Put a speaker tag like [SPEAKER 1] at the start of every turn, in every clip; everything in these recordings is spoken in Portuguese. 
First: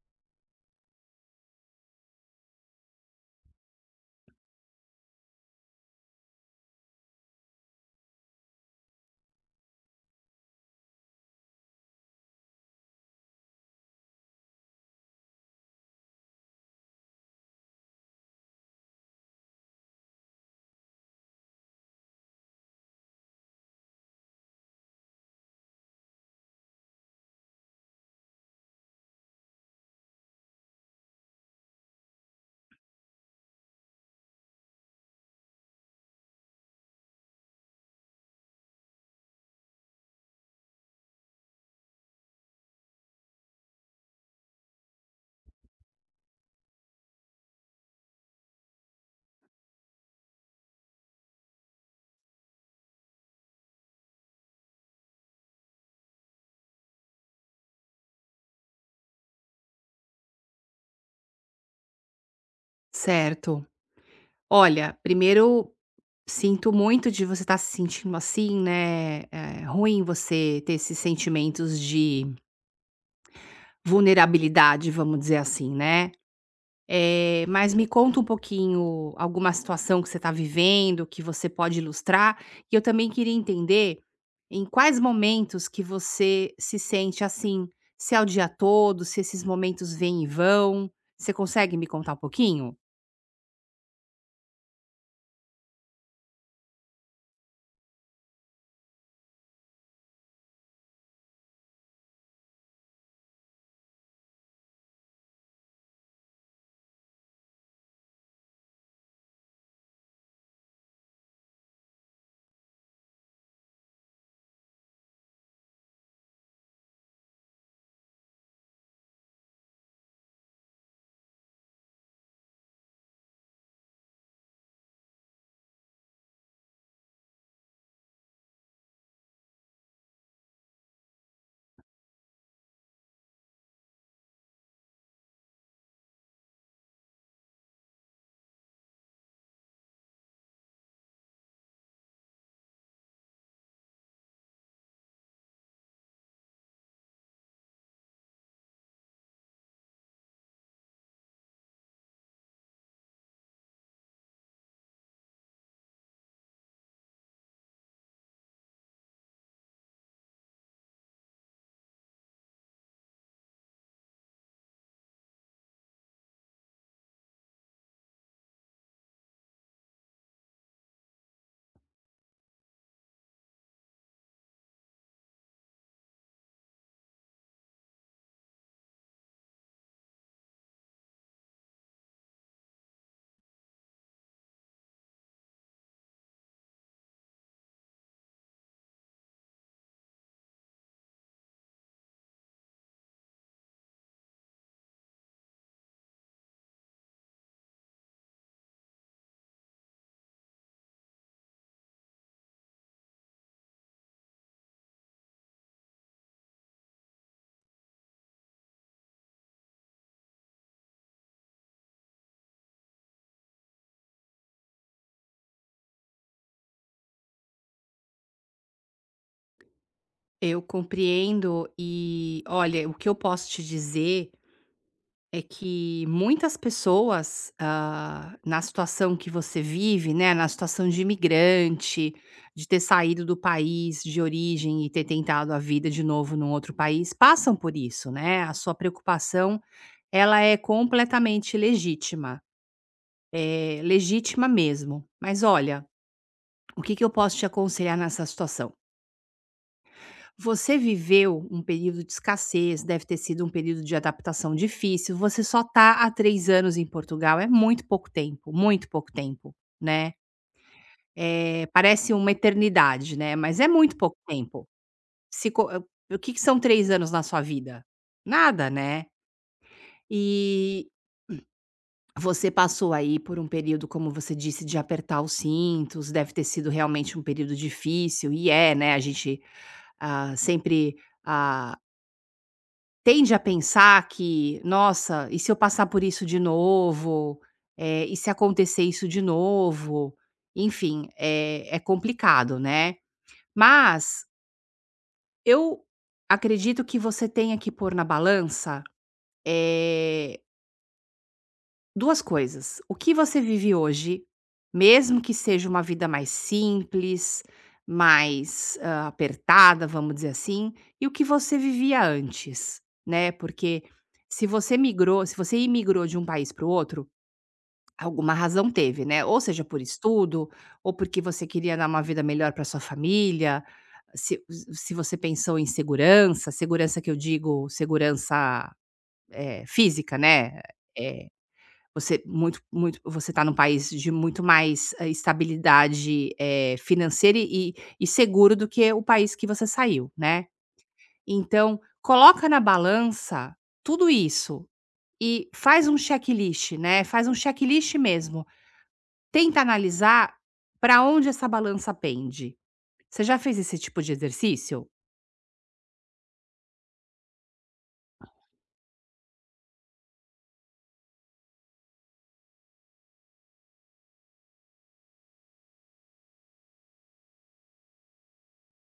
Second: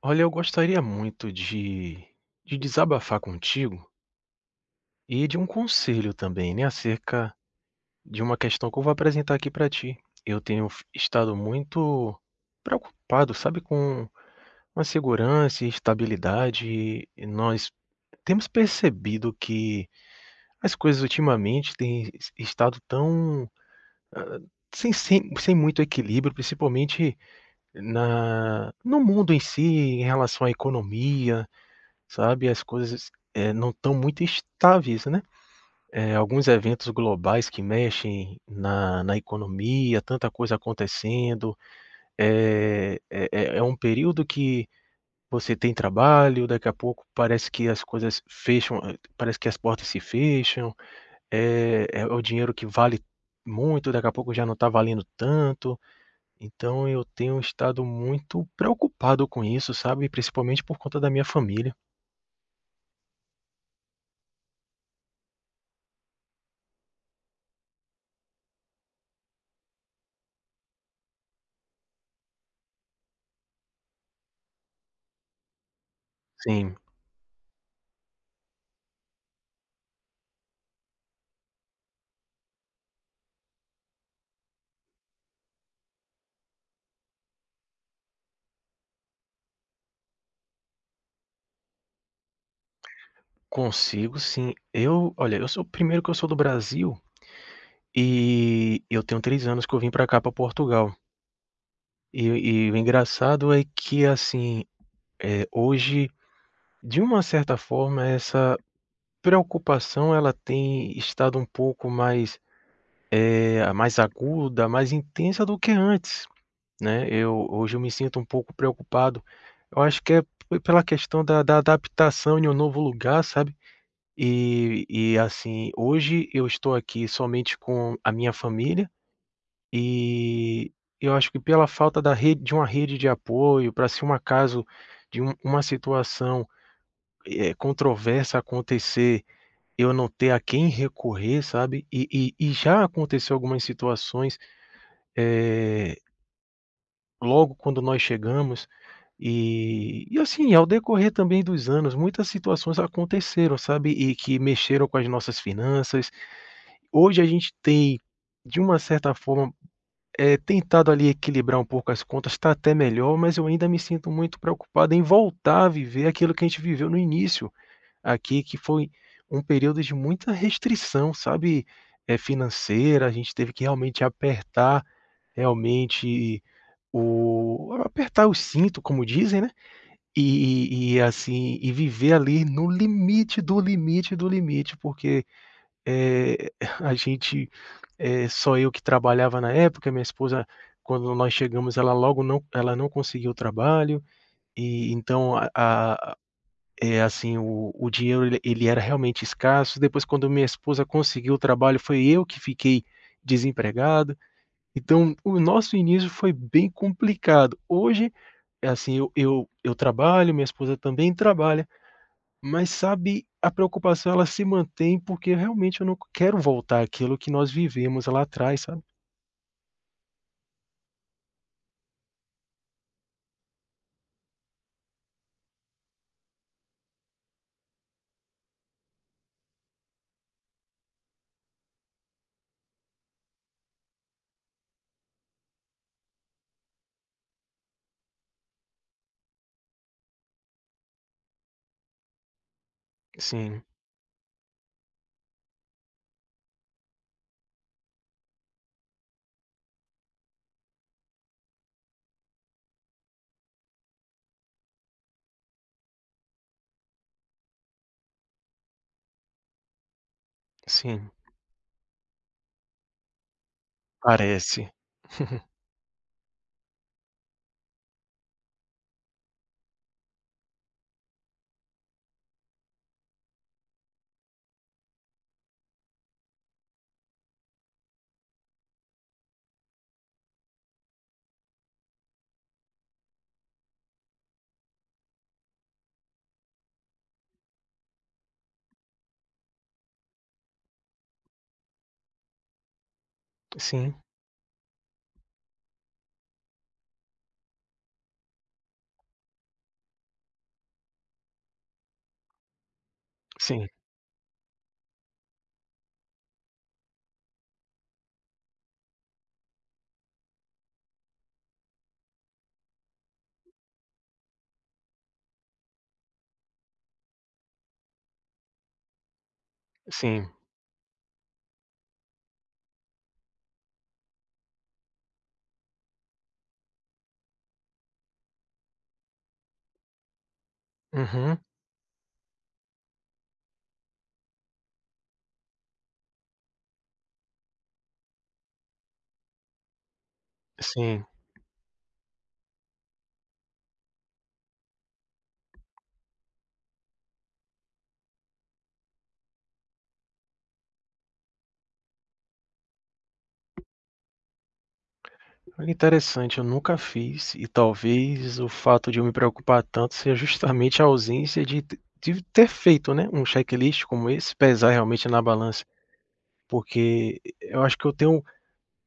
[SPEAKER 1] Olha, eu gostaria muito de desabafar contigo e de um conselho também, né, acerca de uma questão que eu vou apresentar aqui para ti. Eu tenho f estado muito preocupado, sabe, com a segurança e estabilidade, e nós temos percebido que as coisas ultimamente têm es estado tão, hã, sem muito equilíbrio, principalmente na no mundo em si, em relação à economia. Sabe, as coisas, não estão muito estáveis, né. Alguns eventos globais que mexem na economia, tanta coisa acontecendo, é um período que você tem trabalho, daqui a pouco parece que as coisas fecham, parece que as portas se fecham, é o dinheiro que vale muito, daqui a pouco já não está valendo tanto. Então eu tenho estado muito preocupado com isso, sabe, principalmente por conta da minha família.
[SPEAKER 2] Certo. Olha, primeiro, sinto muito de você estar se sentindo assim, né, é ruim você ter esses sentimentos de vulnerabilidade, vamos dizer assim, né.
[SPEAKER 1] Sim.
[SPEAKER 2] Mas me conta um pouquinho alguma situação que você está vivendo, que você pode ilustrar, e eu também queria entender em quais momentos que você se sente assim, se é o dia todo, se esses momentos vêm e vão. Você consegue me contar um pouquinho?
[SPEAKER 1] Consigo, sim. Eu olha, eu sou primeiro que eu sou do Brasil, e eu tenho 3 anos que eu vim para cá, para Portugal. E o engraçado é que, assim, hoje, de uma certa forma, essa preocupação ela tem estado um pouco mais, mais aguda, mais intensa do que antes, né. Eu hoje eu me sinto um pouco preocupado. Eu acho que é p pela questão da adaptação em um novo lugar, sabe. E assim, hoje eu estou aqui somente com a minha família, e eu acho que pela falta da rede de uma rede de apoio para se um acaso de uma situação, controversa acontecer, eu não ter a quem recorrer, sabe. E já aconteceu algumas situações, eh, logo quando nós chegamos, e assim, ao decorrer também dos anos, muitas situações aconteceram, sabe, e que mexeram com as nossas finanças. Hoje a gente tem, de uma certa forma, tentado ali equilibrar um pouco as contas. Está até melhor, mas eu ainda me sinto muito preocupado em voltar a viver aquilo que a gente viveu no início aqui, que foi um período de muita restrição, sabe, financeira, a gente teve que realmente apertar, realmente o apertar o cinto, como dizem, né, assim, e viver ali no limite do limite do limite, porque, eh, a gente é só eu que trabalhava na época, minha esposa, quando nós chegamos, ela logo não, ela não conseguiu trabalho, e então a assim, o dinheiro ele era realmente escasso. Depois quando minha esposa conseguiu o trabalho, foi eu que fiquei desempregado. Então, o nosso início foi bem complicado. Hoje, é assim, eu trabalho, minha esposa também trabalha, mas sabe, a preocupação ela se mantém, porque realmente eu não quero voltar àquilo que nós vivemos lá atrás, sabe.
[SPEAKER 2] Eu compreendo e, olha, o que eu posso te dizer é que muitas pessoas, ah, na situação que você vive, né, na situação de imigrante, de ter saído do país de origem e ter tentado a vida de novo num outro país, passam por isso, né? A sua preocupação, ela é completamente legítima,
[SPEAKER 1] Sim.
[SPEAKER 2] é legítima mesmo. Mas olha, o que que eu posso te aconselhar nessa situação? Você viveu um período de escassez, deve ter sido um período de adaptação difícil. Você só está há 3 anos em Portugal, é muito pouco tempo, né.
[SPEAKER 1] Sim,
[SPEAKER 2] Parece uma eternidade, né, mas é muito pouco tempo.
[SPEAKER 1] parece.
[SPEAKER 2] Se co eh, O que que são 3 anos na sua vida? Nada, né. E você passou aí por um período, como você disse, de apertar os cintos, deve ter sido realmente um período difícil, e é, né, a gente, ah, sempre, ah tende a pensar que: "Nossa, e se eu passar por isso de novo? E se acontecer isso de novo?". Enfim, é complicado, né.
[SPEAKER 1] Sim,
[SPEAKER 2] Mas eu acredito que você tenha que pôr na balança, eh 2 coisas. O que você
[SPEAKER 1] sim,
[SPEAKER 2] vive hoje, mesmo que seja uma vida mais simples, mais, hã, apertada, vamos dizer assim, e o que você vivia antes, né, porque se você imigrou de um país para o outro, alguma razão teve, né, ou seja por
[SPEAKER 1] sim.
[SPEAKER 2] estudo, ou porque você queria dar uma vida melhor para sua família, se se você pensou em segurança, segurança que eu digo segurança, eh, física, né, eh
[SPEAKER 1] Uhum,
[SPEAKER 2] você muito você está num país de muito mais, hã, estabilidade, eh, financeira e seguro do que o país que você saiu, né.
[SPEAKER 1] sim.
[SPEAKER 2] Então, coloca na balança tudo isso e faz um checklist, né, faz um checklist mesmo. Tenta analisar para onde essa balança pende. Você já fez esse tipo de exercício?
[SPEAKER 1] Olha, interessante, eu nunca fiz e talvez o fato de eu me preocupar tanto seja justamente a ausência de ter feito, né, um checklist como esse, pesar realmente na balança, porque eu acho que eu tenho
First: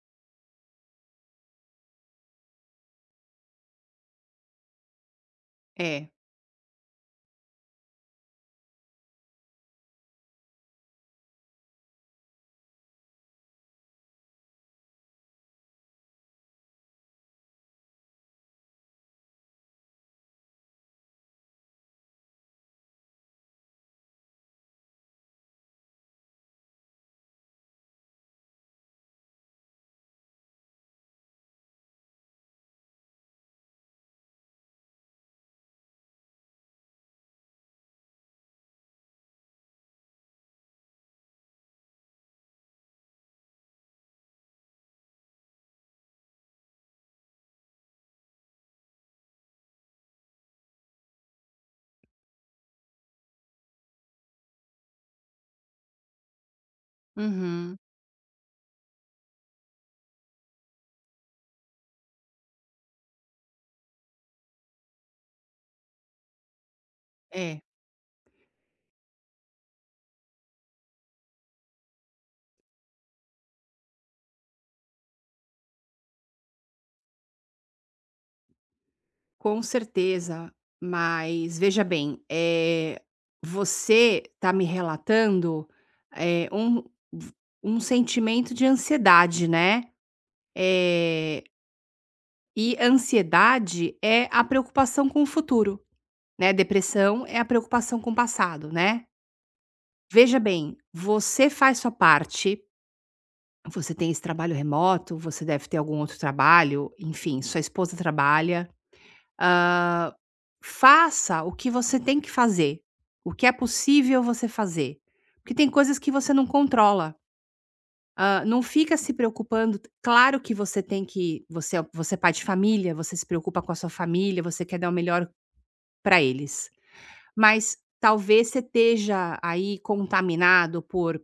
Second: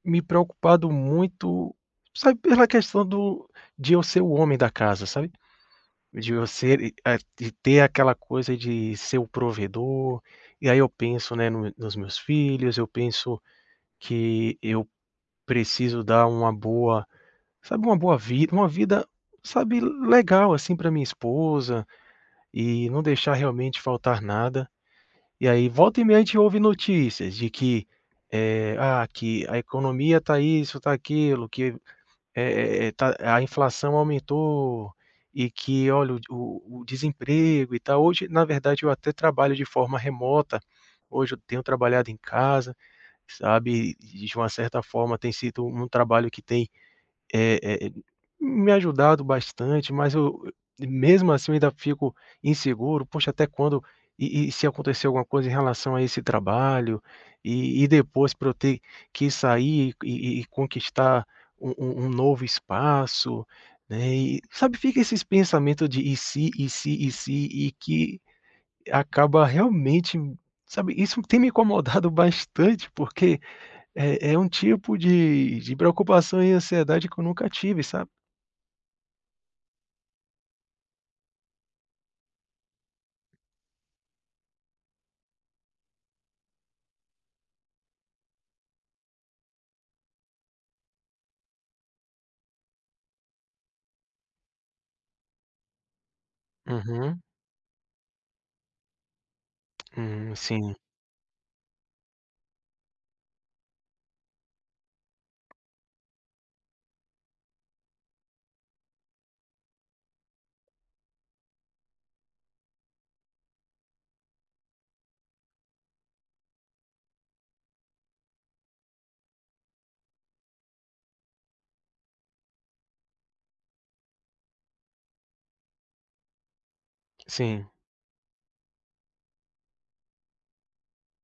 [SPEAKER 1] me preocupado muito, sabe, pela questão do de eu ser o homem da casa, sabe?
[SPEAKER 2] É.
[SPEAKER 1] De você e de ter aquela coisa de ser o provedor, e aí eu penso, né, no nos meus filhos, eu penso que eu preciso dar uma boa, sabe, uma boa vida, uma vida, sabe, legal, assim, para minha esposa, e não deixar realmente faltar nada. E aí volta e meia a gente ouve notícias de que, que a economia tá isso, tá aquilo, que tá, a inflação aumentou e que olha o desemprego e tal. Hoje, na verdade, eu até trabalho de forma remota, hoje eu tenho trabalhado em casa, sabe, e de uma certa forma tem sido um trabalho que tem eh eh, me ajudado bastante, mas eu mesmo assim eu ainda fico inseguro, poxa, até quando, e se acontecer alguma coisa em relação a esse trabalho,
[SPEAKER 2] Uhum.
[SPEAKER 1] e depois para eu ter que sair e conquistar um novo espaço, né, e sabe, fica esses pensamento de "e se, e se, e se",
[SPEAKER 2] É.
[SPEAKER 1] e que acaba realmente, sabe, isso tem me incomodado bastante, porque é um tipo de preocupação e ansiedade que eu nunca tive, sabe?
[SPEAKER 2] Com certeza, mas veja bem, eh, você está me relatando, eh, um sentimento de ansiedade, né, eh, e ansiedade é a preocupação com o futuro, né,
[SPEAKER 1] Uhum.
[SPEAKER 2] depressão é a preocupação com o passado, né. Veja
[SPEAKER 1] Sim,
[SPEAKER 2] bem, você faz sua parte, você tem esse trabalho remoto, você deve ter algum outro trabalho, enfim, sua esposa trabalha. Hã, faça o que você tem que fazer, o que é possível você fazer, porque tem coisas que você não controla. Hã, não fica se preocupando, claro que você tem que você é pai de família, você se preocupa com a sua família, você quer dar o melhor para eles,
[SPEAKER 1] sim,
[SPEAKER 2] mas talvez você esteja aí contaminado por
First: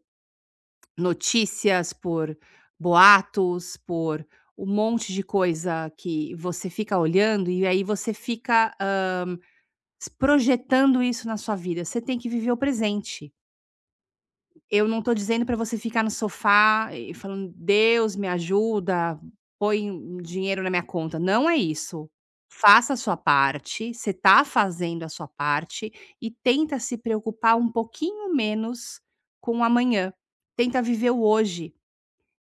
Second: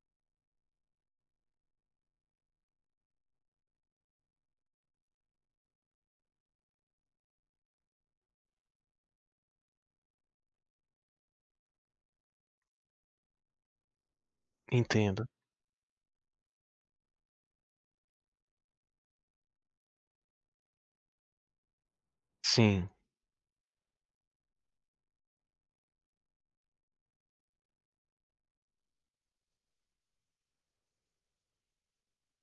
[SPEAKER 2] notícias, por boatos, por um monte de coisa que você fica olhando e aí você fica, s projetando isso na sua vida, você tem que viver o presente. Eu não tô
[SPEAKER 1] entendo.
[SPEAKER 2] dizendo para você ficar no sofá e falando: "Deus me ajuda, põe um dinheiro na minha conta", não é isso.
[SPEAKER 1] Sim,
[SPEAKER 2] Faça a sua parte, você tá fazendo a sua parte e tenta se preocupar um pouquinho menos com o amanhã. Tenta viver o hoje,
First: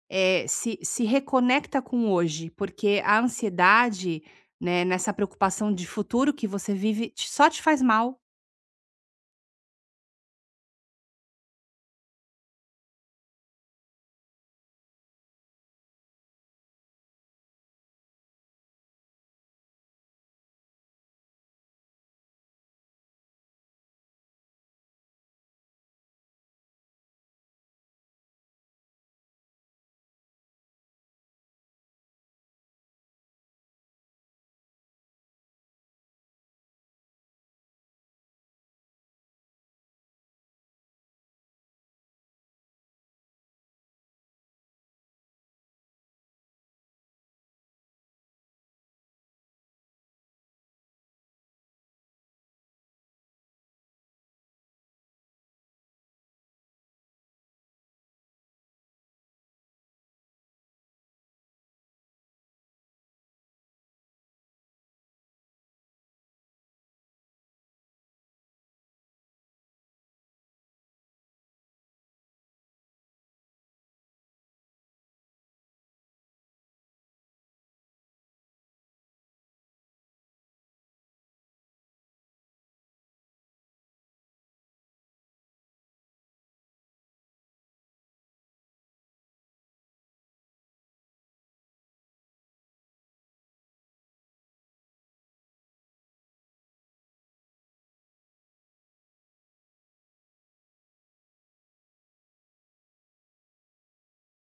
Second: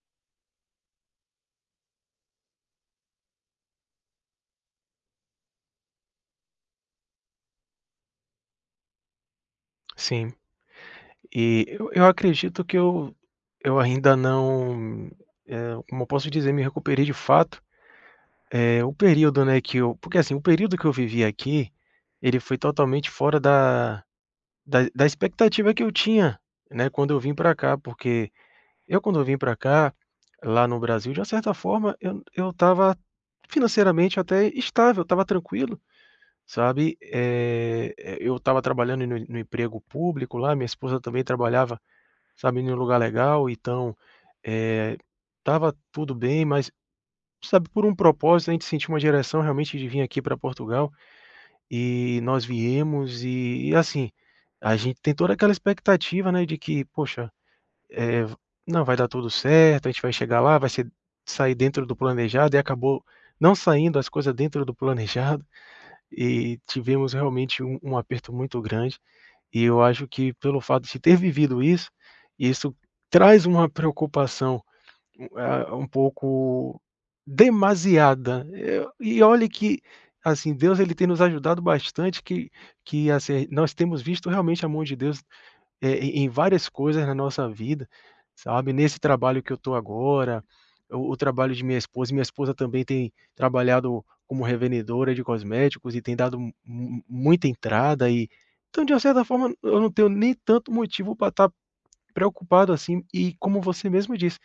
[SPEAKER 2] se reconecta com o hoje, porque a ansiedade, né, nessa preocupação de futuro que você vive, te só te faz mal.
[SPEAKER 1] sim. E eu acredito que eu ainda não, como eu posso dizer, me recuperei de fato. É, o período, né, que eu porque assim, o período que eu vivi aqui, ele foi totalmente fora da da expectativa que eu tinha, né, quando eu vim para cá, porque eu quando eu vim para cá, lá no Brasil, de uma certa forma, eu estava financeiramente até estável, estava tranquilo, sabe. Eu estava trabalhando no emprego público lá, minha esposa também trabalhava, sabe, em um lugar legal, então, eh, estava tudo bem, mas sabe, por um propósito, a gente sentiu uma direção realmente de vir aqui para Portugal, e nós viemos e assim, a gente tem toda aquela expectativa, né, de que: "Poxa, eh, não, vai dar tudo certo, a gente vai chegar lá, vai ser sair dentro do planejado", e acabou não saindo as coisas dentro do planejado, e tivemos realmente um aperto muito grande. E eu acho que pelo fato de ter vivido isso, isso traz uma preocupação, um pouco demasiada. Eu e olhe que, assim, Deus ele tem nos ajudado bastante, que, assim, nós temos visto realmente a mão de Deus, em várias coisas na nossa vida, sabe, nesse trabalho que eu estou agora, o trabalho de minha esposa, minha esposa também tem trabalhado como revendedora de cosméticos e tem dado mu mu muita entrada. E então, de uma certa forma, eu não tenho nem tanto motivo para estar preocupado assim, e como você mesmo disse,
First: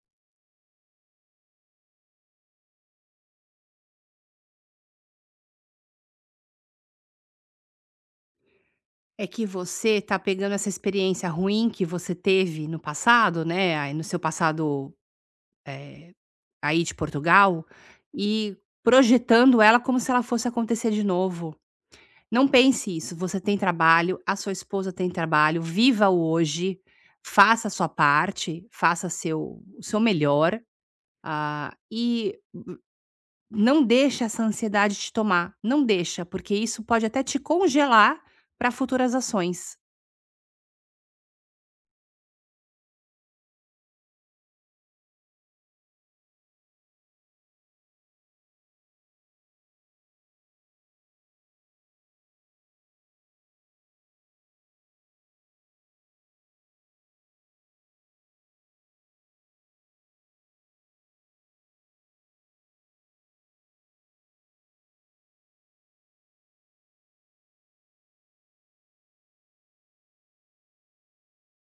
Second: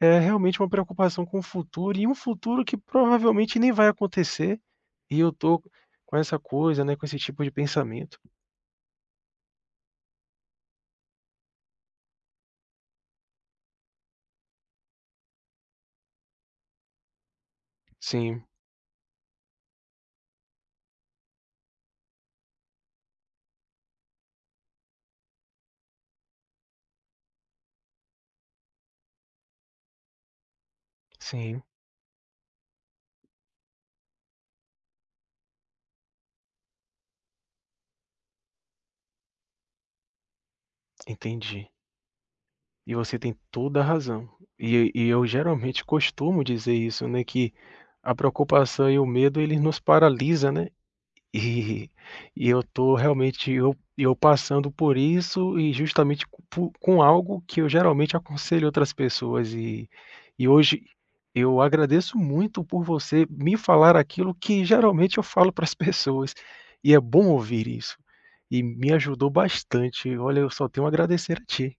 [SPEAKER 1] é realmente uma preocupação com o futuro e um futuro que provavelmente nem vai acontecer, e eu tô com essa coisa, né, com esse tipo de pensamento.
[SPEAKER 2] É que você tá pegando essa experiência ruim que você teve no passado, né, aí no seu passado aí de Portugal,
[SPEAKER 1] Sim,
[SPEAKER 2] e projetando ela como se ela fosse acontecer de novo. Não pense isso, você tem trabalho, a sua esposa tem trabalho, viva o hoje, faça a sua parte, faça seu, o seu melhor,
[SPEAKER 1] sim,
[SPEAKER 2] ah, e não deixa essa ansiedade te tomar, não deixa, porque isso pode até te congelar para futuras ações.
[SPEAKER 1] entendi. E você tem toda a razão. E eu geralmente costumo dizer isso, né, que a preocupação e o medo, eles nos paralisa, né? E e eu tô realmente, eu passando por isso e justamente co po com algo que eu geralmente aconselho outras pessoas, e hoje eu agradeço muito por você me falar aquilo que geralmente eu falo para as pessoas, e é bom ouvir isso, e me ajudou bastante. Olha, eu só tenho a agradecer a ti.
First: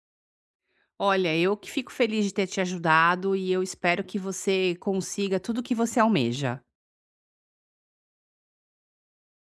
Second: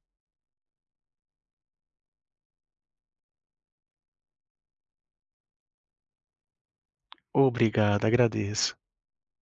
[SPEAKER 2] Olha, eu que fico feliz de ter te ajudado e eu espero que você consiga tudo o que você almeja.
[SPEAKER 1] Obrigado, agradeço.